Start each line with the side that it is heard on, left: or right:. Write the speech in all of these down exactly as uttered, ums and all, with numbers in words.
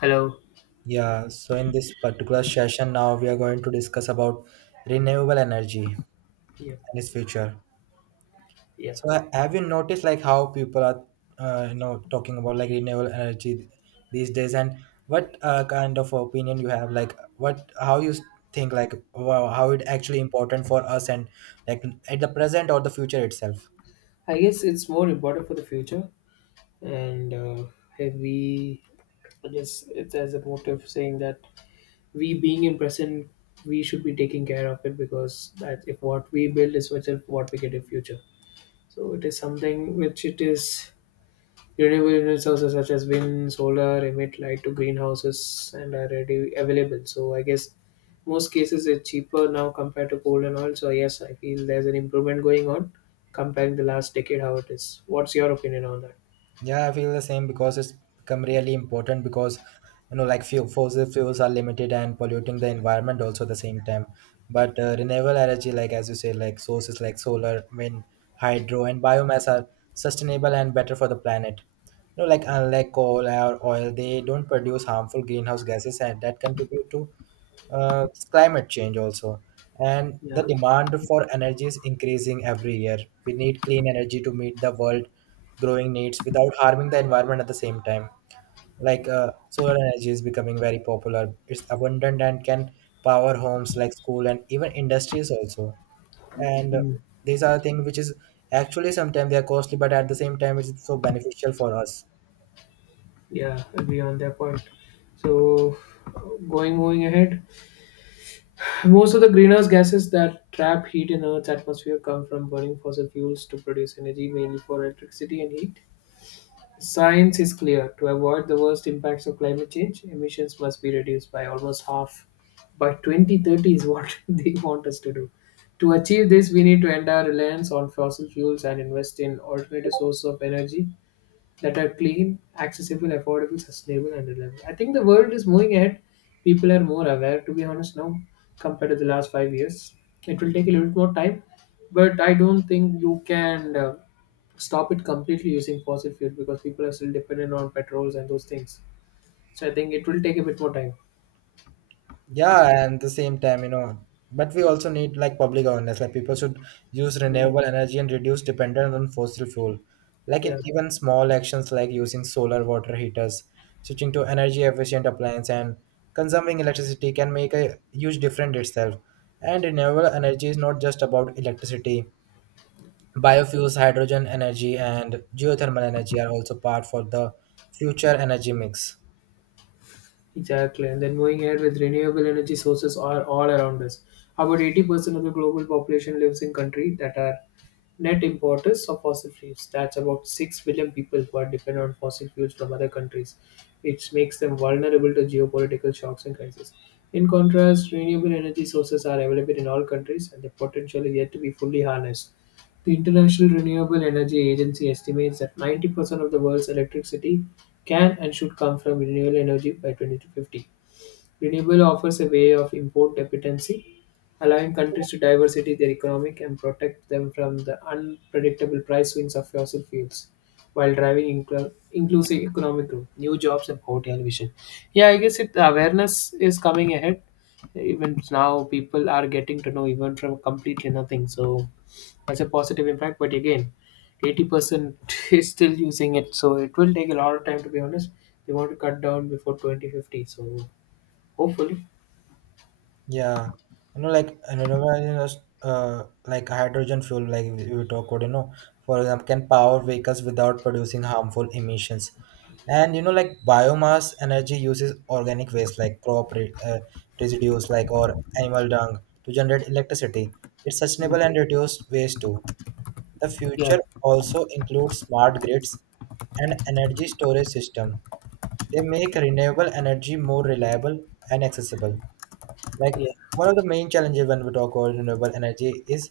left: Hello.
right: Yeah, so in this particular session now we are going to discuss about renewable energy
left: Yeah.
right: and its future.
left: Yeah.
right: So ha- have you noticed like how people are uh, you know talking about like renewable energy these days? And what uh, kind of opinion you have, like what, how you think, like wow, how it actually important for us and like at the present or the future itself?
left: I guess it's more important for the future. And uh, if we, I guess it's as a motive saying that we being in present, we should be taking care of it because that if what we build is what what we get in future. So it is something which it is. Renewable energy sources such as wind, solar emit light to greenhouses and are ready available. So I guess most cases it's cheaper now compared to coal and oil. So yes, I feel there's an improvement going on comparing the last decade how it is. What's your opinion on that?
right: Yeah, I feel the same because it's become really important because you know like fuel, fossil fuels are limited and polluting the environment also at the same time. But uh, renewable energy, like as you say, like sources like solar, wind, hydro, and biomass are sustainable and better for the planet. You know, like unlike coal or oil, they don't produce harmful greenhouse gases and that contribute to uh, climate change also, and the
left: Yeah.
right: demand for energy is increasing every year. We need clean energy to meet the world growing needs without harming the environment at the same time. Like uh, solar energy is becoming very popular. It's abundant and can power homes like school and even industries also. And uh,
left: Mm.
right: these are things which is actually sometimes they are costly, but at the same time it's so beneficial for us.
left: Yeah, agree on that point. So going moving ahead, most of the greenhouse gases that trap heat in Earth's atmosphere come from burning fossil fuels to produce energy, mainly for electricity and heat. Science is clear. To avoid the worst impacts of climate change, emissions must be reduced by almost half. By twenty thirty is what they want us to do. To achieve this, we need to end our reliance on fossil fuels and invest in alternative sources of energy that are clean, accessible, affordable, sustainable, and reliable. I think the world is moving ahead. People are more aware, to be honest, now compared to the last five years. It will take a little bit more time, but I don't think you can uh, stop it completely using fossil fuel because people are still dependent on petrols and those things. So I think it will take a bit more time.
right: Yeah, and the same time, you know, but we also need like public awareness. Like people should use
left: Mm.
right: renewable energy and reduce dependence on fossil fuel. Like
left: Yeah.
right: in even small actions like using solar water heaters, switching to energy efficient appliance and consuming electricity can make a huge difference itself. And renewable energy is not just about electricity. Biofuels, hydrogen energy and geothermal energy are also part for the future energy mix.
left: Exactly. And then moving ahead with renewable energy sources are all around us. About eighty percent of the global population lives in countries that are net importers of fossil fuels. That's about six billion people who are dependent on fossil fuels from other countries, which makes them vulnerable to geopolitical shocks and crises. In contrast, renewable energy sources are available in all countries and the potential is yet to be fully harnessed. The International Renewable Energy Agency estimates that 90 percent of the world's electricity can and should come from renewable energy by twenty fifty. Renewable offers a way of import dependency, allowing countries to diversify their economic and protect them from the unpredictable price swings of fossil fuels while driving inclu- inclusive economic growth, new jobs, and poverty elevation. Yeah, I guess it, the awareness is coming ahead. Even now, people are getting to know even from completely nothing. So, it's a positive impact but again eighty percent is still using it, so it will take a lot of time, to be honest. They want to cut down before twenty fifty, so hopefully.
right: Yeah, you know, like you know, you know, uh, Like hydrogen fuel, like we we talk about, you know, for example, can power vehicles without producing harmful emissions, and you know, like biomass energy uses organic waste like crop re- uh, residues, like or animal dung to generate electricity. It's sustainable and
left: Mm.
right: reduced waste too. The
left: Yeah,
right: future also includes smart grids and energy storage system. They make renewable energy more reliable and accessible. Like
left: yeah.
right: one of the main challenges when we talk about renewable energy is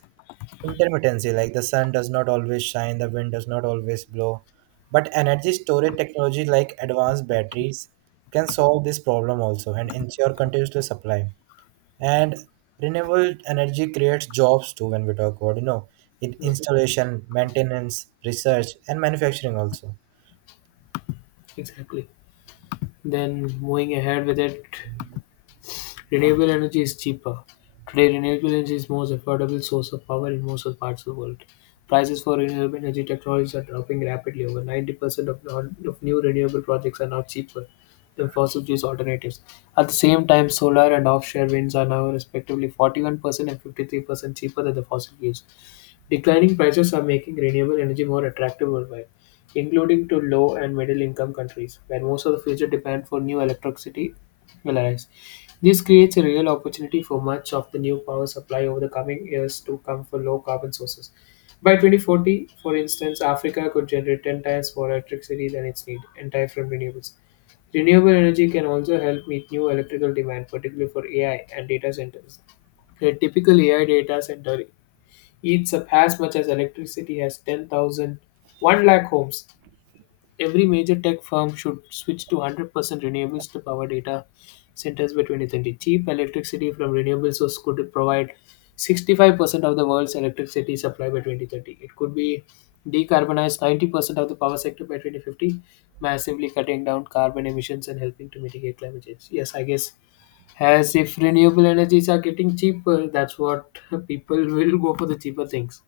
right: intermittency. Like the sun does not always shine, the wind does not always blow. But energy storage technology like advanced batteries can solve this problem also and ensure continuous supply. And renewable energy creates jobs too when we talk about, you know, in installation, maintenance, research and manufacturing also.
left: Exactly. Then moving ahead with it. Renewable energy is cheaper. Today, renewable energy is most affordable source of power in most of parts of the world. Prices for renewable energy technologies are dropping rapidly. Over ninety percent of, non- of new renewable projects are now cheaper than fossil fuels alternatives. At the same time, solar and offshore winds are now respectively forty-one percent and fifty-three percent cheaper than the fossil fuels. Declining prices are making renewable energy more attractive worldwide, including to low and middle income countries, where most of the future demand for new electricity will arise. This creates a real opportunity for much of the new power supply over the coming years to come for low carbon sources. By twenty forty, for instance, Africa could generate ten times more electricity than its need, entirely from renewables. Renewable energy can also help meet new electrical demand, particularly for A I and data centers. A typical A I data center eats up as much as electricity as ten thousand one lakh homes. Every major tech firm should switch to one hundred percent renewables to power data centers by two thousand thirty. Cheap electricity from renewable sources could provide sixty-five percent of the world's electricity supply by twenty thirty. It could be decarbonized ninety percent of the power sector by twenty fifty, massively cutting down carbon emissions and helping to mitigate climate change. Yes, I guess as if renewable energies are getting cheaper, that's what people will go for the cheaper things.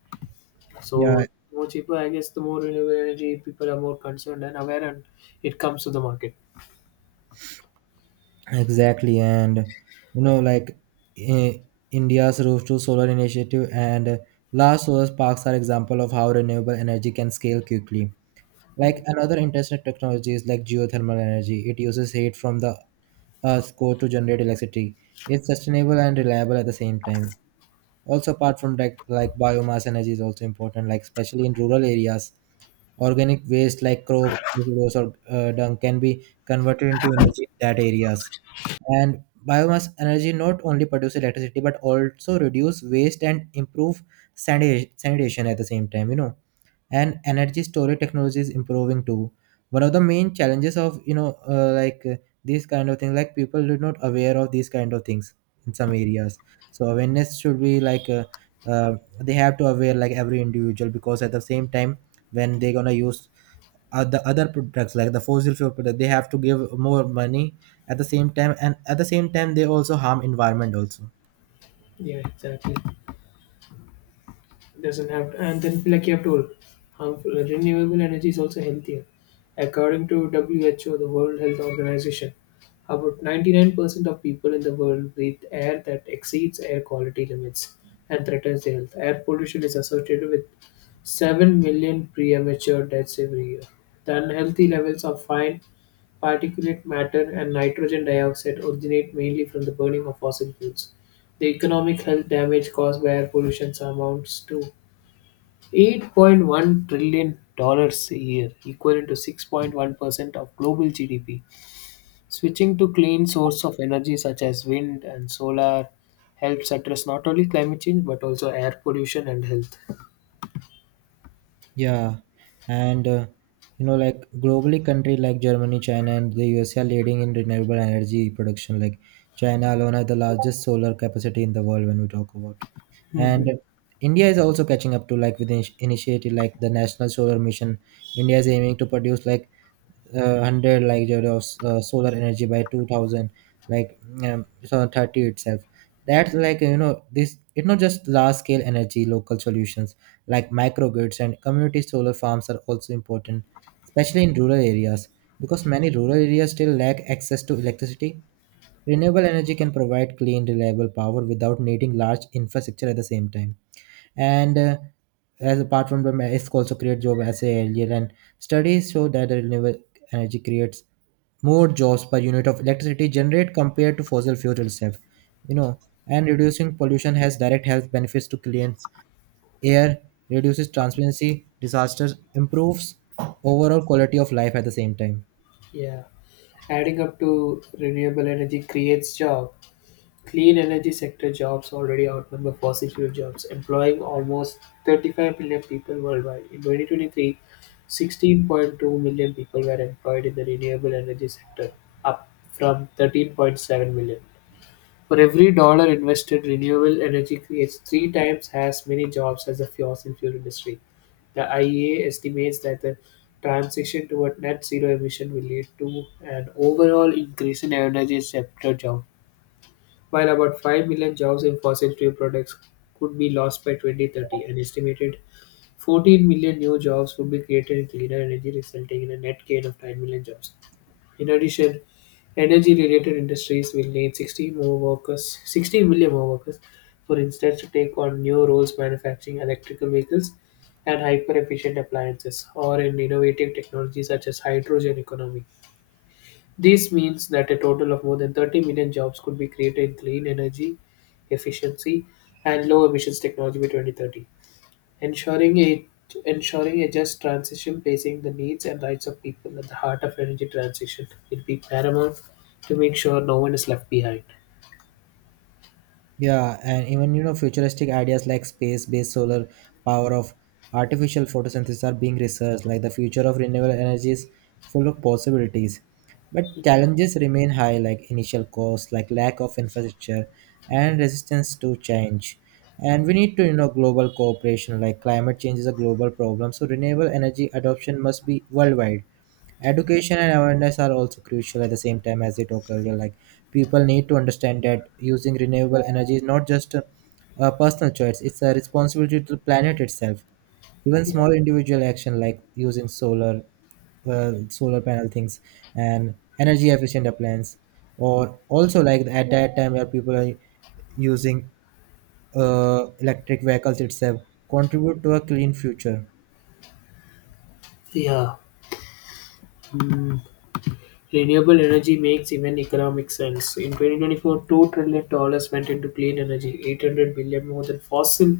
right: Yeah,
left: So the more cheaper, I guess, the more renewable energy people are more concerned and aware, and it comes to the market.
right: exactly, and you know, like I- India's Roof to Solar initiative and uh, large solar parks are example of how renewable energy can scale quickly. Like another interesting technology is like geothermal energy. It uses heat from the Earth's core to generate electricity. It's sustainable and reliable at the same time. Also, apart from like like biomass energy is also important. Like especially in rural areas, organic waste like crop, residues or uh, dung can be converted into energy in that areas. And biomass energy not only produce electricity but also reduce waste and improve sanita- sanitation at the same time, you know. And energy storage technology is improving too. One of the main challenges of, you know, uh, like uh, these kind of things, like people are not aware of these kind of things in some areas. So awareness should be like uh, uh, they have to aware like every individual, because at the same time when they're gonna use uh, the other products like the fossil fuel product, they have to give more money at the same time, and at the same time they also harm environment also.
left: Yeah, exactly. Doesn't have, and then like you have told, harmful renewable energy is also healthier. According to W H O, the World Health Organization, about ninety-nine percent of people in the world breathe air that exceeds air quality limits and threatens their health. Air pollution is associated with seven million premature deaths every year. The unhealthy levels of fine particulate matter and nitrogen dioxide originate mainly from the burning of fossil fuels. The economic health damage caused by air pollution amounts to eight point one trillion dollars a year, equivalent to six point one percent of global G D P. Switching to clean source of energy such as wind and solar helps address not only climate change but also air pollution and health.
right: Yeah, and uh, you know, like globally, country like Germany, China, and the U S are leading in renewable energy production. Like China alone has the largest solar capacity in the world when we talk about. And
left: Mhm.
right: India is also catching up to, like, with initi- initiative like the National Solar Mission. India is aiming to produce like uh, one hundred like joule of uh, solar energy by two thousand like um, two thousand thirty itself. That's like, you know, this it's not just large scale energy. Local solutions like microgrids and community solar farms are also important, especially in rural areas, because many rural areas still lack access to electricity. Renewable energy can provide clean reliable power without needing large infrastructure at the same time. And uh, as apart from them, it's also create job as I said earlier. And studies show that renewable energy creates more jobs per unit of electricity generate compared to fossil fuel itself, you know. And reducing pollution has direct health benefits to clients air, reduces transparency disasters, improves overall quality of life at the same time.
left: Yeah, adding up to renewable energy creates job. Clean energy sector jobs already outnumber fossil fuel jobs, employing almost thirty-five million people worldwide. In twenty twenty-three, sixteen point two million people were employed in the renewable energy sector, up from thirteen point seven million. For every dollar invested, renewable energy creates three times as many jobs as the fossil fuel industry. The I E A estimates that the transition toward net zero emission will lead to an overall increase in energy sector jobs while about five million jobs in fossil fuel products could be lost by twenty thirty, an estimated fourteen million new jobs would be created in cleaner energy, resulting in a net gain of nine million jobs. In addition, energy related industries will need sixty more workers, sixty million more workers, for instance, to take on new roles manufacturing electrical vehicles and hyper efficient appliances or in innovative technologies such as hydrogen economy. This means that a total of more than thirty million jobs could be created in clean energy, efficiency, and low emissions technology by twenty thirty, ensuring a, ensuring a just transition, placing the needs and rights of people at the heart of energy transition. It'd be paramount to make sure no one is left behind.
right: Yeah, and even, you know, futuristic ideas like space-based solar power of artificial photosynthesis are being researched. Like the future of renewable energy is full of possibilities, but challenges remain high, like initial costs, like lack of infrastructure, and resistance to change. And we need to, you know, global cooperation. Like climate change is a global problem, so renewable energy adoption must be worldwide. Education and awareness are also crucial at the same time as they talk earlier. Like people need to understand that using renewable energy is not just a, a personal choice; it's a responsibility to the planet itself. Even
left: Yeah.
right: small individual action like using solar, uh, solar panel things and energy efficient appliances, or also like at that time where people are using uh, electric vehicles itself, contribute to a clean future.
left: Yeah. Mm. Renewable energy makes even economic sense. In twenty twenty-four, two trillion dollars went into clean energy, eight hundred billion more than fossil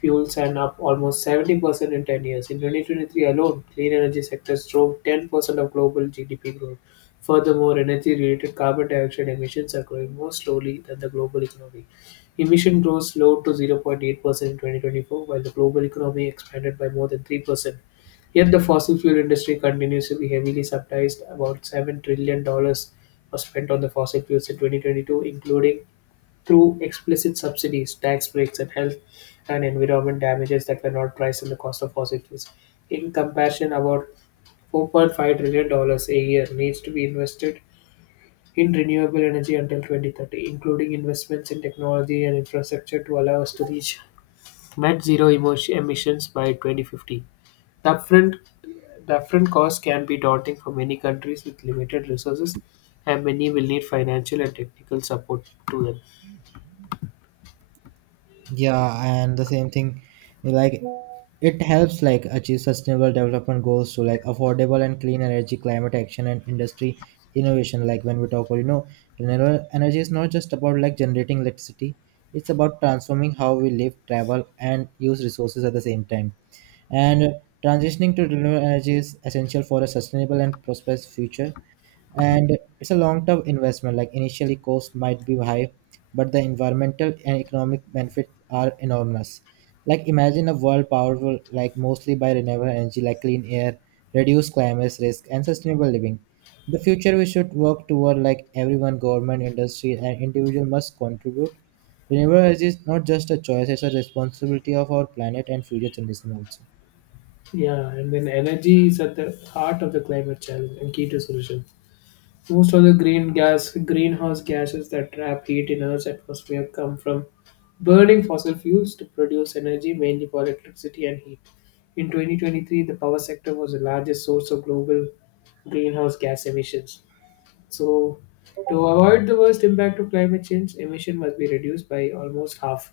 left: fuels and up almost seventy percent in ten years. In two thousand twenty-three alone, clean energy sectors drove ten percent of global G D P growth. Furthermore, energy related carbon dioxide emissions are growing more slowly than the global economy. Emission growth slowed to zero point eight percent in twenty twenty-four, while the global economy expanded by more than three percent. Yet the fossil fuel industry continues to be heavily subsidized. About seven trillion dollars was spent on the fossil fuels in twenty twenty-two, including through explicit subsidies, tax breaks, and health and environment damages that were not priced in the cost of fossil fuels. In comparison, about four point five trillion dollars a year needs to be invested in renewable energy until twenty thirty, including investments in technology and infrastructure to allow us to reach net zero emo- emissions by twenty fifty. The upfront, the upfront cost can be daunting for many countries with limited resources, and many will need financial and technical support to them.
right: Yeah, and the same thing, like it helps like achieve sustainable development goals to like affordable and clean energy, climate action and industry innovation. Like when we talk about, you know, renewable energy is not just about like generating electricity. It's about transforming how we live, travel and use resources at the same time. And transitioning to renewable energy is essential for a sustainable and prosperous future, and it's a long-term investment. Like initially cost might be high, but the environmental and economic benefits are enormous. Like imagine a world powerful like mostly by renewable energy, like clean air, reduced climate risk and sustainable living. The future we should work toward, like everyone, government, industry and individual must contribute. Renewable energy is not just a choice, it's a responsibility of our planet and future generations also.
left: Yeah, and then energy is at the heart of the climate challenge and key to solution. Most of the green gas, greenhouse gases that trap heat in Earth's atmosphere come from burning fossil fuels to produce energy, mainly for electricity and heat. In twenty twenty-three, the power sector was the largest source of global greenhouse gas emissions. So, to avoid the worst impact of climate change, emission must be reduced by almost half.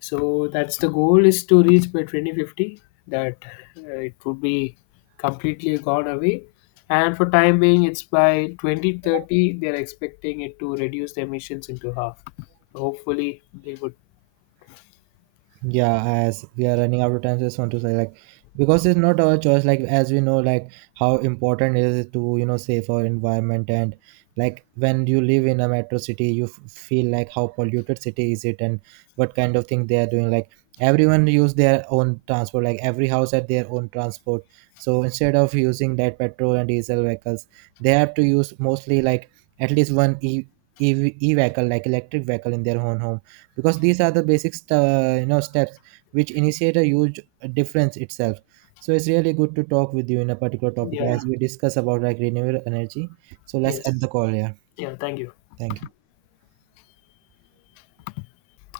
left: So that's the goal is to reach by twenty fifty that uh, it would be completely gone away. And for time being, it's by twenty thirty they're expecting it to reduce the emissions into half. Hopefully they would.
right: Yeah, as we are running out of time, just want to say like, because it's not our choice, like as we know like how important it is to, you know, save our environment. And like when you live in a metro city, you f- feel like how polluted city is it, and what kind of thing they are doing. Like everyone use their own transport, like every house had their own transport. So instead of using that petrol and diesel vehicles, they have to use mostly like at least one e, e-, V, e vehicle, like electric vehicle in their own home. Because these are the basic st- uh, you know steps which initiate a huge difference itself. So it's really good to talk with you in a particular topic
left: Yeah.
right: as we discuss about like renewable energy. So let's end
left: Yes.
right: the call here.
left: Yeah. Thank you.
right: Thank you.